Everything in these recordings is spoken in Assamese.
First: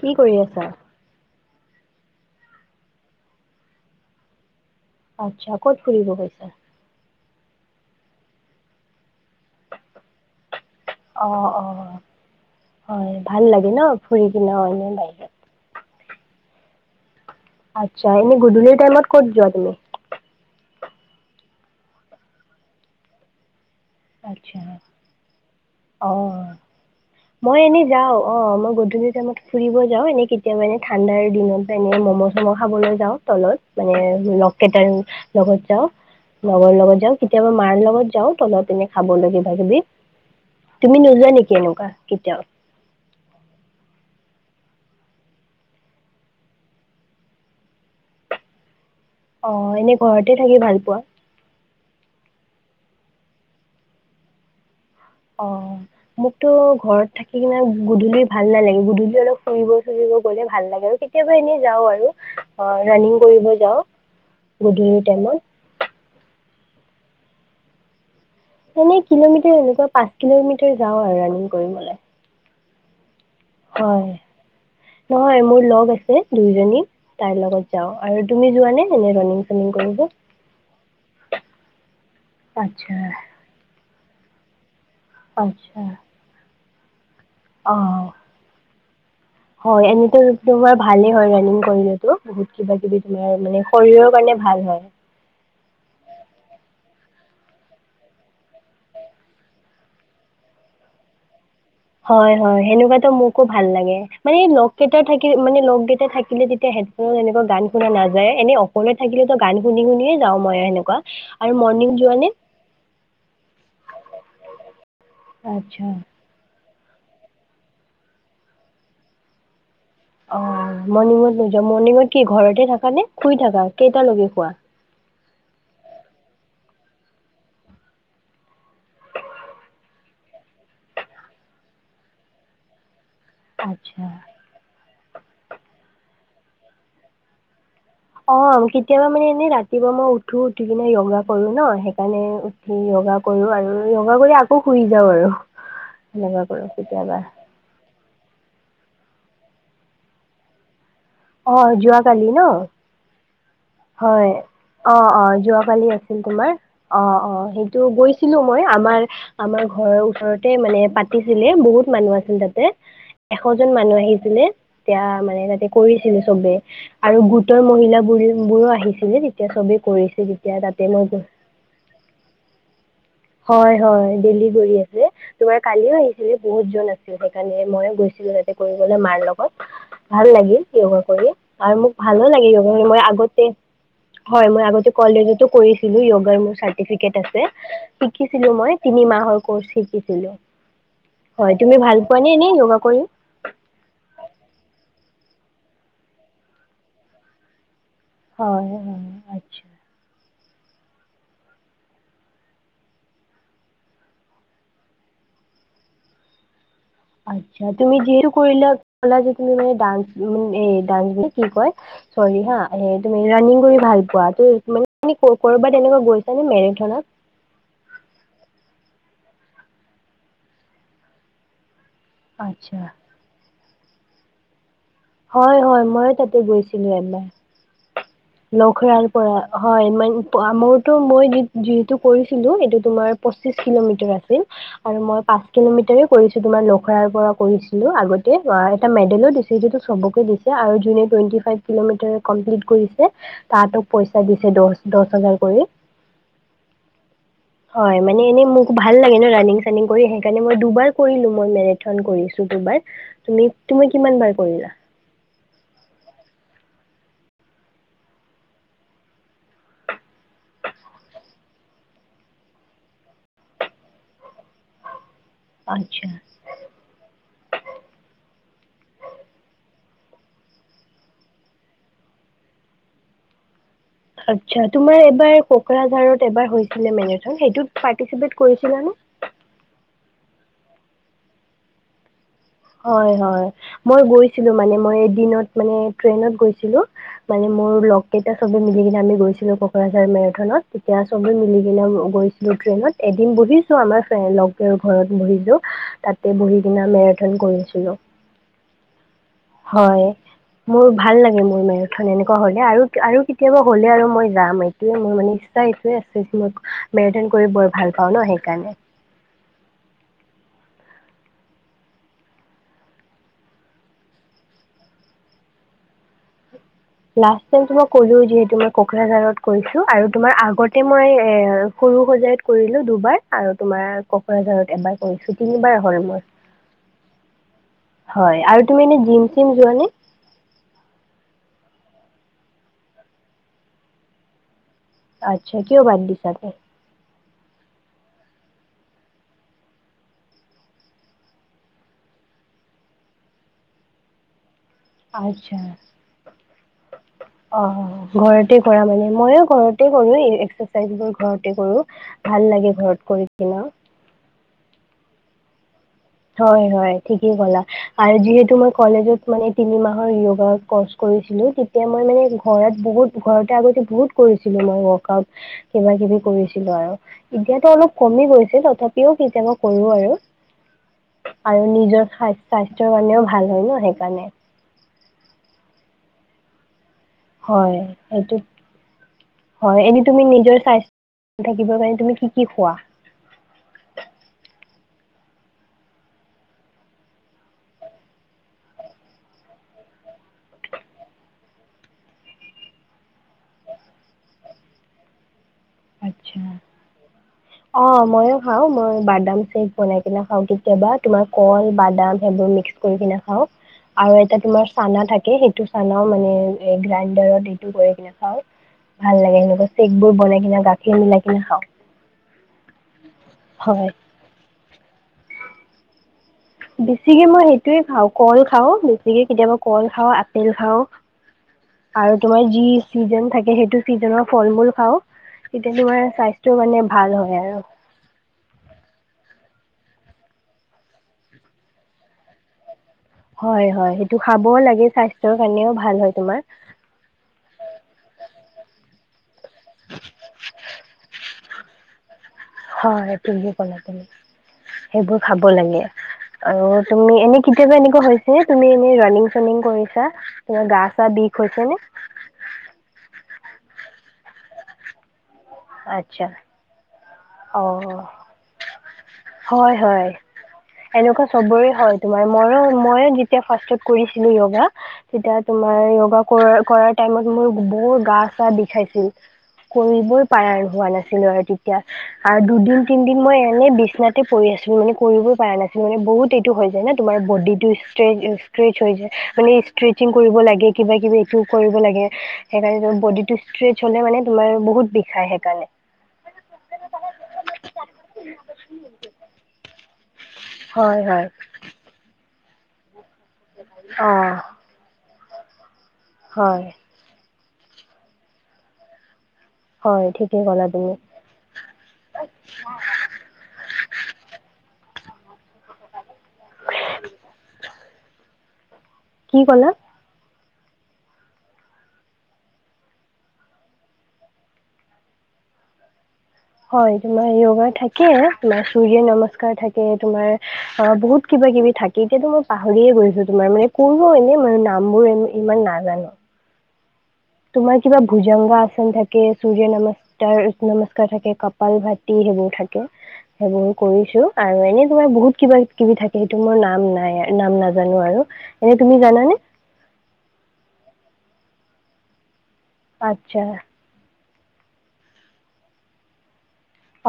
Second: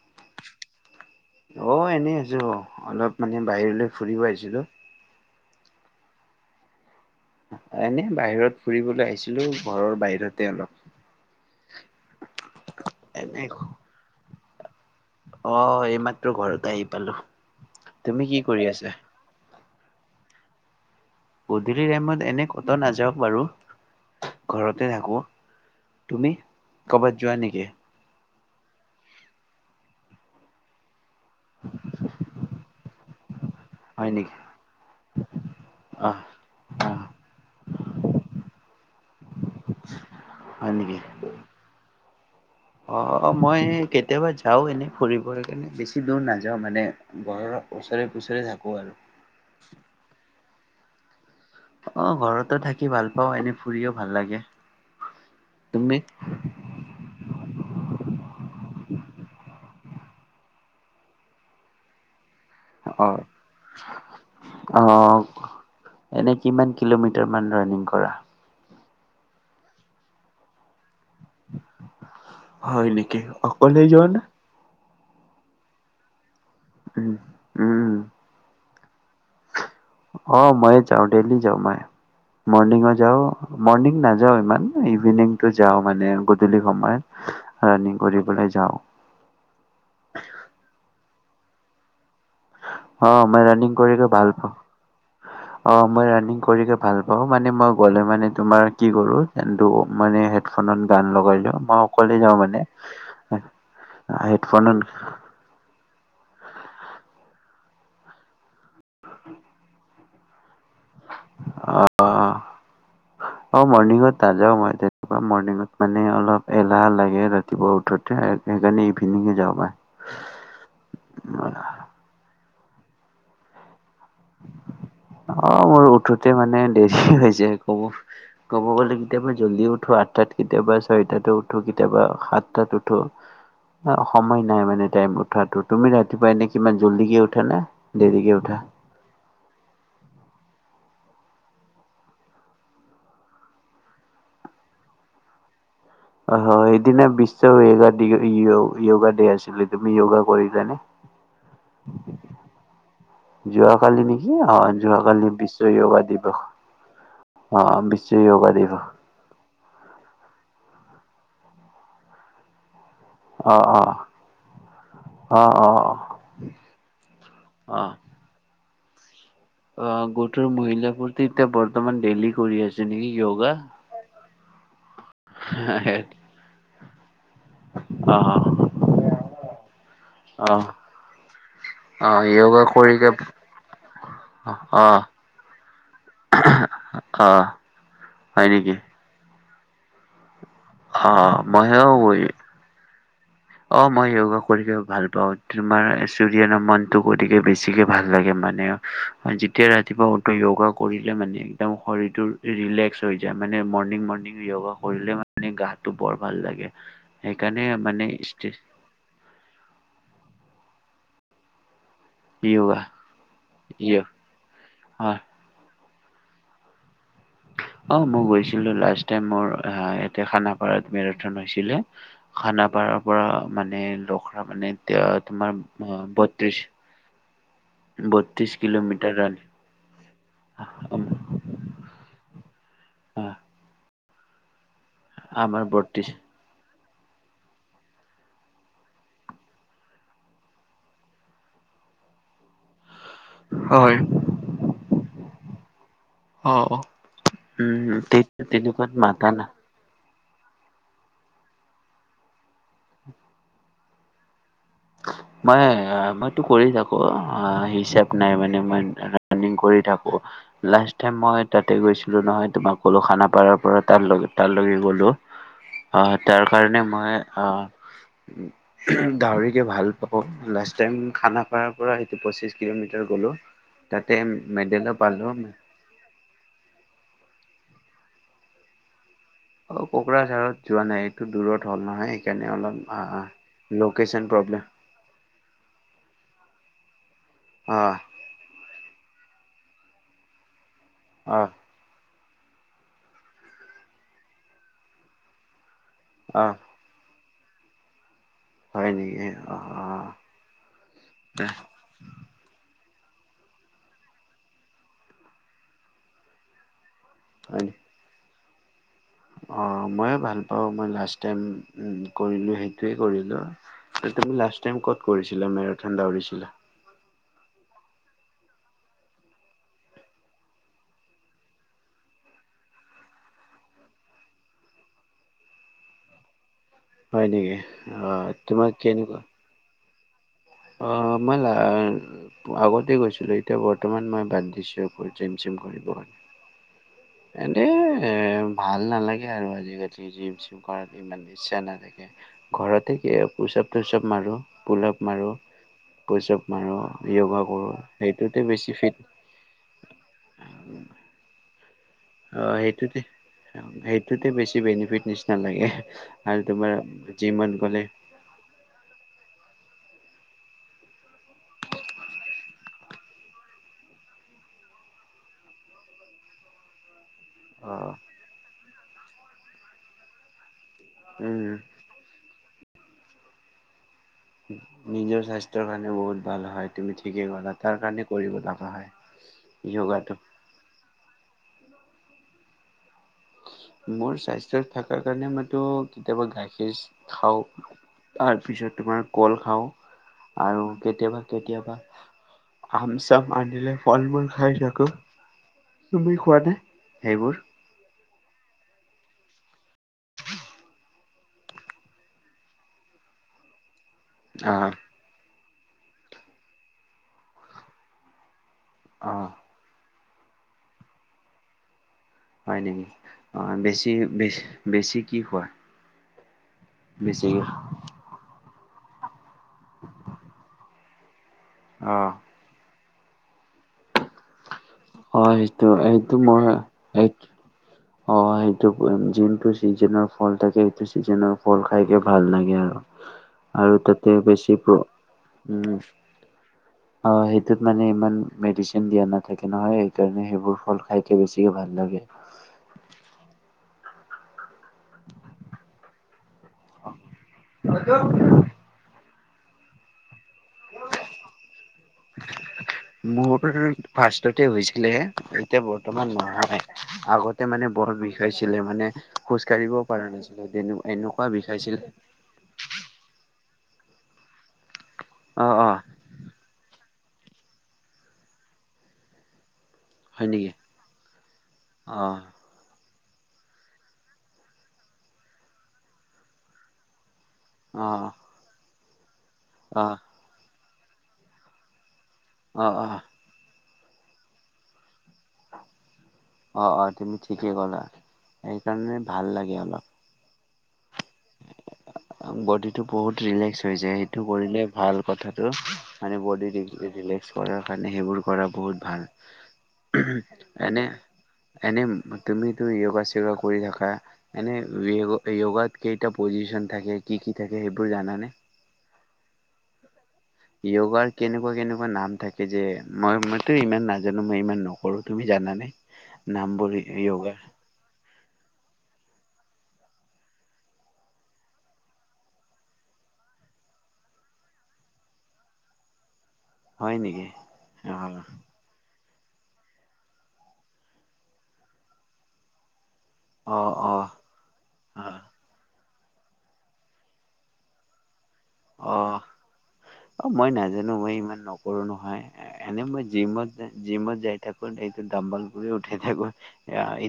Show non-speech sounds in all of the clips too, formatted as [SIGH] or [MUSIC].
কি কৰি আছা? অ এনেই আছো অ অলপ মানে বাহিৰলৈ ফুৰিব আহিছিলো। আচ্ছা ক'ত ফুৰিব গৈছা। এনে বাহিৰত ফুৰিবলৈ আহিছিলো ঘৰৰ বাহিৰত অ অ হয় ভাল এনে লাগে ন ফুৰি। [UNINTELLIGIBLE] অ এইমাত্ৰ ঘৰত আহি পালো। আচ্ছা তুমি এনে কি কৰি গধূলিৰ আছা টাইমত ক'ত যোৱা তুমি। গধূলি টাইমত এনে কত নাযাওক বাৰু। আচ্ছা ঘৰতে থাকো অ তুমি কৰ'বাত যোৱা মই নেকি এনেই যাও। অ মই গধূলি টাইমত ফুৰিব যাও এনে কেতিয়াবা এনে ঠাণ্ডাৰ দিনত এনে ম'ম চম খাবলে যাওঁ তলত মানে হয় নেকি লগকেইটাৰ লগত যাওঁ আহ লগৰ লগত আহ যাওঁ কেতিয়াবা মাৰ লগত যাও তলত এনে বোলো কিবা হয় কিবিত নেকি তুমি নোযোৱা নেকি এনেকুৱা কেতিয়াও অ মই কেতিয়াবা যাওঁ এনেই ফুৰিবৰ কাৰনে বেছি দূৰ নাযাওঁ মানে ঘৰৰ ওচৰে পুজৰে থাকো আৰু [UNINTELLIGIBLE] অ এনে ঘৰতে থাকি ভাল পোৱা অ ঘৰতো থাকি ভাল পাও এনে ফুৰিও ভাল লাগে। অ তুমি মোকতো ঘৰত থাকি কিনে গধূলি ভাল নালাগিব গধূলি অলপ ফুৰিব ফুৰিব গলে ভাল লাগে আৰু কেতিয়াবা এনেই যাও আৰু অ অ ৰাণিং কৰিব যাওঁ গোধূলি অ টাইমত এনে কিমান কিলোমিটাৰমান ৰানিং কৰা? এনে কিলোমিটাৰ এনেকুৱা পাঁচ কিলোমিটাৰ যাওঁ আৰু ৰাণিং কৰিবলে হয় নেকি অকলে যোৱা নে? নহয় মোৰ লগ আছে। দুইজনী উম তাৰ লগত উম যাওঁ আৰু তুমি যোৱা নে? অ মই যাওঁ দেলী যাওঁ মই মৰ্নিং আচ্ছা যাওঁ মনি নাযাওঁ ইমান। ইভিনিং টো যাও আচ্ছা মানে গধূলি গমাই অ হয় এনেতো তোমাৰ ভালেই। হয় ৰানিং কৰিলে বহুত কিবা কিবি অ তোমাৰ মই মানে ৰানিং কৰিকে শৰীৰৰ কাৰণে পাওঁ। ভাল হয়। অ মই ৰানিং কৰিকে ভাল পাওঁ মানে মই গ'লে মানে তোমাৰ কি কৰোঁ কিন্তু মানে হেডফোনত গান লগাই লওঁ। মই অকলে হয় যাওঁ মানে। হয় সেনেকুৱাতো মোকো ভাল লাগে মানে হেডফোনত লগকেইটা থাকি মানে লক গে থাকিলে তেতিয়া হেডফোনত এনেকুৱা গান শুনা নাযায় এনে অকলে থাকিলেতো গান শুনি শুনিয়ে যাওঁ মই সেনেকুৱা আৰু অ মৰ্ণিং যোৱানে অ মৰ্ণিঙত নাযাও মই তেনেকুৱা মৰ্ণঙত আচ্ছা মানে অলপ যাহ লাগে ৰাতিপুৱা উঠোঁতে সেইকাৰণে ইভিনিঙে যাব পাও অ মৰ্ণিঙত নোযোৱা মৰ্ণিঙত কি ঘৰতে তে থাকা নে শুই থাকা কেইটা লগে হোৱা অ মোৰ উঠোতে মানে দেৰি হৈছে যায় কব গলে কেতিয়াবা জল্দি উঠো আঠটাত কেতিয়াবা ছয়টাত উঠো কেতিয়াবা সাতটাত উঠো। অ আচ্ছা সময় নাই মানে। ছেম উঠাটো তুমি ৰাতিপুৱাই নে কিমান জলদীকে উঠা নে? দেৰিকে অ উঠা কেতিয়াবা মানে এনেই ৰাতিপুৱা মই উঠ উঠো উঠি কিনে য়গা কৰো ন সেইকাৰণে উঠি য়গা কৰো আৰু য়গা কৰি আকৌ শুই যাওঁ আৰু। সেনেকুৱা অহ কৰোঁ হয় সেইদিনা কেতিয়াবা বিশ্ব পৰিৱেশ [UNINTELLIGIBLE] য়গা ডে আছিলে ।তুমি য়গা কৰিছানে? অহ যোৱা কালি ন যোৱাকালি হয় নেকি অ অ যোৱাকালি বিশ্ব যোৱাকালি য়োগা আছিল দিৱস তোমাৰ অ অ সেইটো বিশ্ব গৈছিলো য়োগা মই দিৱস আমাৰ আমাৰ ঘৰৰ ওচৰত তে মানে পাতিছিলে বহুত মানুহ আছিল তাতে এশ অ', জন অ', মানুহ আহিছিলে এতিয়া মানে অ', তাতে অ', কৰিছিলে চবে আৰু গোটৰ অ', মহিলা বোৰ মোৰো আহিছিলে নি? অ গোটৰ মহিলা বোৰ তেতিয়া বৰ্তমান ডেইলি কৰি আছে নেকি য়োগা? হয় হয় ডেলি কৰি আছে। তোমাৰ কালিও আহিছিলি বহুত জন আছিল। সেইকাণে মই গৈছিলো অ', তাতে কৰিলে মাৰ লগত ভাল লাগিল অ', য়গা কৰি আৰু মোক ভালো অ', লাগীল য়োগা য়গা কৰি মই আগতে হয় মই আগতেও অ', কলেজতো কৰিছিলো য়গাৰ মোৰ চাৰটিফিকেট আছে। অ', হয় শিকিছিলো মই নেকি? তিনি মাহৰ কউচ' শিকিছিলো অ', হয় তুমি মইও ভাল পোৱা কৰি নে এনে য়গা কৰি? অ মই য়গা কৰিক ভাল পাওঁ তোমাৰ চৰিয় নমণ টো কৰিকে বেছিকে ভাল লাগে হয় মানে হয় আচ্ছা। যেতিয়া ৰাতিপুৱা উ- প্ৰি য়োগা কৰিলে মানে একদম শৰীৰটোৰ ৰিলেক্স হৈ যায় মানে মৰ্ণিং মৰ্ণিং য়োগা কৰিলে মানে গাটো বৰ ভাল লাগে। সেইকাৰণে আচ্ছা তুমি যিহেতু মানে পুৰিলক কলা যে তুমি মানে ডান্স [UNINTELLIGIBLE] দান নে কি কয় চৰি হা য়োগা হে তুমি ৰাণিং কৰি ভাল য়োগ পোৱা ত মানে হয় ক কৰবাত তেনেকুৱা গৈছেনে মেৰেথনত অ মই গৈছিলো লাষ্ট টাইম মোৰ আ ইয়াতে খানাপাৰাত মেৰাথন হৈছিলে। আচ্ছা খানাপাৰাৰ পৰা মানে লখৰা মানে তে- তোমাৰ হয় হয় মই তাতে বত্ৰিশ গৈছিলো এবাৰ। বত্ৰিশ লখৰাৰ কিলোমিটাৰ ৰাণ পৰা হয় মই মোৰতো মই যিহেতু কৰিছো ছিলো এইটো তোমাৰ পঁচিশ কিলোমিটাৰ আছে উ [UNINTELLIGIBLE] আৰু মই পাঁচ আমাৰ কিলোমিটাৰ বত্ৰিশ কৰিছো তোমাৰ লগ ৰ [INAUDIBLE] পৰা কৰিছিলো আগতে লৰা এটা মেডেলো দিছে যিটো চবকে দিছে আৰু যোনে টুৱেণ্টি ফাইভ কিলোমিটাৰ কমপ্লিট কৰিছে তাতো হয় পইচা দিছে দহ দহ হাজাৰ কৰে অ অ উম হয় তে মানে এনেই মোক তেনেকুৱাত ভাল লাগে ন মাতা না ৰাণিং চানিং কৰি সেইকাৰণে মই দুবাৰ কৰিলো মই মেৰেথন কৰিছো দুবাৰ তুমি তুমি কিমান বাৰ কৰিলা মই মইতো কৰি থাকো হিচাপ নাই মানে মই ৰানিং কৰি থাকো লাষ্ট টাইম মই তাতে গৈছিলো নহয় তোমাক কলো খানাপাৰাৰ পৰা তাৰ লৈকে তাৰ লৈকে গলো অ আচ্ছা তাৰ কাৰণে মই অ গাহৰিকে ভাল লাষ্ট টাইম খানাপাৰৰ পৰা হয়টো পঁচিশ কিলোমিটাৰ গলো তাতে আচ্ছা মেডেলো তোমাৰ পালোঁ এবাৰ অ কোকৰাঝাৰত এবাৰ হৈছিলে মেৰেথন সেইটোত পাৰ্টিচিপেট কৰিছিলা নে অ কোকৰাঝাৰত যোৱা নাই এইটো দূৰত হ'ল নহয় সেইকাৰণে অলপ হয় হয় আহ মই লোকেশ্যন গৈছিলো প্ৰব্লেম মানে মই এদিনত মানে ট্ৰেইনত গৈছিলো মানে মোৰ আহ লগকেইটা সবে মিলিকিনে আমি গৈছিলো কোকৰাঝাৰ মেৰেথনত তেতিয়া চবে আহ মিলিকিনে গৈছিলোঁ ট্ৰেইনত এদিন বহিছো আমাৰ ফ্ৰেণ্ড লগে ঘৰত বহিছো তাতে আহ বহি কিনে আমি [INAUDIBLE] কৰিছিলো হয় নেকি হয় আহ মোৰ ভাল লাগে মোৰ মেৰেথন এনেকুৱা হলে আৰু আৰু কেতিয়াবা হ'লে আৰু মই যাম এইটোয়ে মোৰ মানে ইচ্ছা এইটোয়ে আছে ম মেৰিথন কৰি হয় বৰ নেকি? ভাল পাওঁ ন স কাৰণে অ মইও ভাল পাওঁ মই লাষ্ট টাইম কৰিলো সেইটোৱে কৰিলো তুমি লাষ্ট টাইম ক'ত কৰিছিলা মেৰাথন দৌৰিছিলা লাষ্টতে কলো যিহেতু মই কোকৰাঝাৰত কৈছো আৰু তোমাৰ আগতে মই এ সৰু সজাইত কৰিলো দুবাৰ আৰু তোমাৰ কোকৰাঝাৰত এবাৰ কৰিছো তিনিবাৰ হল মই হয় নেকি অহ তোমাৰ এনে কেনেকুৱা জিম চিম যোৱানে অ মই ল আগতে গৈছিলো এতিয়া বৰ্তমান মই বাদ দিছো জিম চিম আচ্ছা কিয় কৰিব বাত দিছা এনে এ ভাল নালাগে আৰু আজিকালি জিম চিম কৰাত ইমান ইচ্ছা নাথাকে ঘৰতে কি পুচাপ তুচাপ মাৰো পুলাপ মাৰো আছা পুচাপ মাৰো। য়োগা অ কৰো সেইটোতে ঘৰতে বেছি কৰা ফিট মানে মইও ঘৰতে কৰো এই এক্সাৰচাইজ বোৰ ঘৰতে কৰো অ সেইটোতে, সেইটোতে বেছি বেনিফিট নিশ্চ নালাগে। হয় হয় ঠিকেই ক'লাআৰু যিহেতু মই কলেজত মানে তিনিমাহ হয় য়গাৰ কৰ্চ কৰিছিলোঁ। তেতিয়া মানে ঘৰত বহুত, ঘৰতে আগতে বহুত কৰিছিলোঁ মই ৱৰ্ক আউট, কিবা কিবি কৰিছিলোঁ আৰু। এতিয়াতো অ' অলপ কমি গৈছে তথাপি কেতিয়াবা কেতিয়াবা কৰো আৰু। উম আৰু নিজৰ স্বাস্থ স্থ্য কাৰনেও ভাল হয় ন সেইটো। নিজৰ স্বাস্থ্যৰ কাৰণে বহুত ভাল হয়। তুমি ঠিকেই কল হয় তাৰ কাৰণে সেইটো কৰিব লগা হয় য়গাটো। স্থ্য থাকিবৰ কাৰণে তুমি কি কি খোৱা? মোৰ স্বাস্থ্য থকাৰ কাৰণে মইটো, কেতিয়াবা গাখীৰ খাওঁ, তাৰ পিছত তোমাৰ কল খাওঁ আৰু কেতিয়াবা কেতিয়াবা আম চাম আনিলে ফল মূল খাই থাকো। তুমি খোৱা আচ্ছা নে সেইবোৰ অ মইয়ো খাওঁ। মই বাদাম চেক বনাই কিনে খাওঁ কেতিয়াবা তোমাৰ কল, বাদাম সেইবোৰ মিক্স কৰি কিনে খাওঁ। আৰু এটা তোমাৰ আহ চানা থাকে সেইটো এইটো চানাও মানে এই গ্ৰাইণ্ডাৰত এইটো কৰি কিনে খাওঁ। ভাল আহ লাগে সেনেকে চেইক ব বনাই কিনে গাখীৰ মিলাই কিনে খাওঁ। হয় নেকি? অঁ হয়। বেছি বেছ বেছি কি খোৱা? বেছিকে বেছি মই সেইটোয়ে খাওঁ। কল খাও বেছিকে কেতিয়াবা কল খাওঁ, আপেল খাওঁ অ আৰু তোমাৰ যি চিজন থাকে সেইটো ছিজনৰ ফল মূল খাওঁ। অ সেইটো তেতিয়া তোমাৰ সেইটো মই স্বাস্থ্য মানে ভাল হয় আৰু। অ সেইটো যোনটো চিজনৰ ফল থাকে, সেইটো চিজনৰ ফল খাইকে ভাল লাগে আৰু। হয়, আৰু হয়, তাতে সেইটো খাবও বেছি লাগে স্বাস্থ্যৰ কাৰণেও উম, ভাল হয় তোমাৰ। সেইটোত মানে ইমান মেডিচিন দিয়া নাথ তাকে নহয় সেইকাৰণে সেইবোৰ ফল খাইকে বেছিকে ভাল লাগে। হয় এইটো [INAUDIBLE] [UNINTELLIGIBLE] সেইবোৰ খাব লাগে আৰু তুমি এনে কেতিয়াবা এনেকুৱা হৈছে তুমি এনে ৰাণং চুমিং কৰিছা তোমাৰ গা চা বিষ হৈছে নে মোৰ ফাৰ্ষ্টতে হৈছিলে হে তেয়া বৰ্তমান আচ্ছা নোহ হয় আগতে [UNINTELLIGIBLE] অ মানে বৰ বিষাইছিলে মানে খোজ হয় কাঢ়িবও পৰা হয় নাছিলে এনেকুৱা বিষাইছিলে ফাৰ্ষত কৰিছিলো য়োগা [UNINTELLIGIBLE] তেতিয়া অ অ তোমাৰ য়োগা কৰ কৰা টাইমত মোৰ বৰ গা চা বি খাইছিল কৰিবই হয় নেকি পাৰণ হোৱা নাছিলো আৰু তেতিয়া অ আৰু দু তিদিন মই এনে বিছনাতে প পৰি আছিলো মানে কৰিব পৰা নাছিল মানে বহুত এইটো হৈ যায় না তোমাৰ বডি অ টোষ্ট্ৰষ্ট্ৰে কি হৈ যায় মানে অ ষ্ট্ৰেচিং কৰিব লাগে কিবা কিবি এইটোও কৰিব লাগে অ সেইকাৰণে অ বডি টো হলে মানে তোমাৰ বহুত বিষ সেইকাৰণে অ অ তুমি ঠিকে ক'লা সেইকাৰণে ভাল লাগে অলপ হয় হয় বডিটো বহুত ৰিলেক্স হৈ যায় অ সেইটো কৰিলে ভাল কথাটো মানে বডি দি হয় [UNINTELLIGIBLE] পাছ কৰাৰ কাৰণে সেইবোৰ কৰা বহুত হয় ভাল ঠিকেই ক'লা এনে তুমি এনে তুমি তুমি য়গা চয়গা কৰি থাকা এনে য়োগাত কেইটা পজিশন থাকে কি কি থাকে সেইবোৰ জান নে কি কলা য়োগাৰ কেনেকুৱা কেনেকুৱা নাম থাকে যে মই মইতো ইমান নাজানো মই ইমান নকৰো তুমি জানানে নামবোৰ হয় তোমাৰ য়োগাৰ য়োগা থাকে তোমাৰ সূৰ্য নমস্কাৰ থাকে তোমাৰ অ বহুত কিবা কিবি থাকে এতিয়াতো মই পাহৰিয়ে গৈছো তোমাৰ মানে কোনো এনে মান নামবোৰ ইমান নাজানো হয় নেকি তোমাৰ অ কিবা ভুজাংগা আছে থাক ে সূৰ্য নমস্ নমস্কাৰ থাকে কপাল ভাতি সেইবোৰ থাকে [UNINTELLIGIBLE] অ সেইবোৰ অ কৰিছো আৰু এনেই অ তোমাৰ বহুত কিবা। কিবি থাকে সেইটো মোৰ নাম নাই নাম নাজানো আৰু। [UNINTELLIGIBLE] অ, তুমি জানানে অ মই নাজানো মই। ইমান নকৰো নহয়। এনে মই আচ্ছা জিমত জিমত যাই। থাকোন এইটো ডাম্বাল কৰি উঠে থাকো।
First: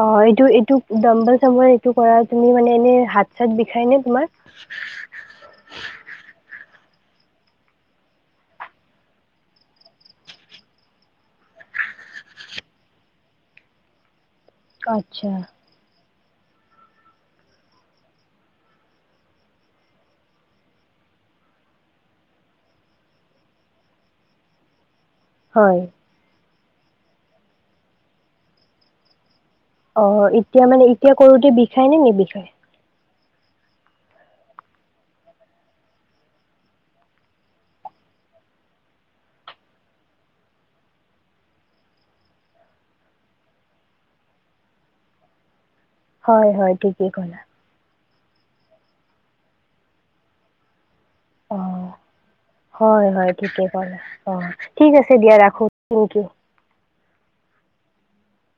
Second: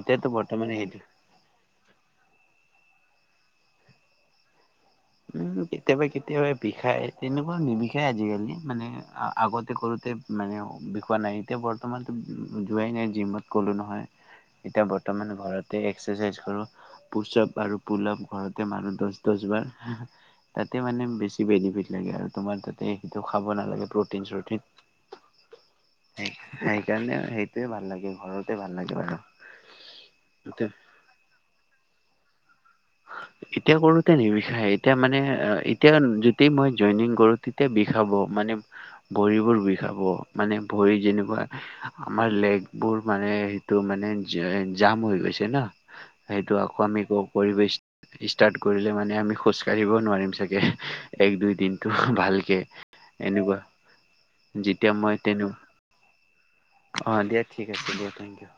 অ এইটো বৰ্তমান এইটো সেইটো দম্বল চম এইটো কৰা তুমি মানে এনে হাত। পছাত বিষায় নে তোমাৰ। উম কেতিয়াবা কেতিয়াবা বিষায়। তেনেকুৱা নিবিষায় আজিকালি মানে আগতে কৰোঁতে মানে বিষোৱা নাই এতিয়া বৰ্তমানতো যোৱাই নাই জিমত ক'লোঁ নহয়। এতিয়া বৰ্তমান আচ্ছা ঘৰতে। এক্সাৰচাইজ কৰো পুচপ আৰু পোলপ ঘৰতে মানুহ দহ দহ বাৰ। তাতে মানে বেছি বেনিফিট লাগে আৰু তোমাৰ তাতেইটো খাব নালাগে প্ৰটিন চিন। হয়। সেইকাৰণে সেইটোৱে ভাল লাগে ঘৰতে ভাল লাগে আৰু। অ এতিয়া মানে এতিয়া কৰোতে বিষাই নে নি বিষাই। এতিয়া কৰোতে নিবিষায় এতিয়া মানে এতিয়া যতি মই জইনিং কৰো তেতিয়া বিষাব মানে, ভৰিবোৰ বিষাব মানে ভৰি যেনেুৱা আমাৰ লেগবোৰ মানে সেইটো মানে জাম হৈ গৈছে ন। হয় সেইটো হয় আকৌ আমি ঠিকেই ক ক'লা। কৰিবচ। [UNINTELLIGIBLE] ষ্টাৰ্ট কৰিলে মানে আমি খোজ কাঢ়িব নোৱাৰিম চাগে। এক দুই অ দিনটো ভালকে হয় হয় এনেকুৱা ঠিকে ক অ ঠিক, যেতিয়া আছে মই দিয়া তেনে ৰাখো থেংক ইউ। অ দিয়া ঠিক আছে দিয়া থেংক ইউ।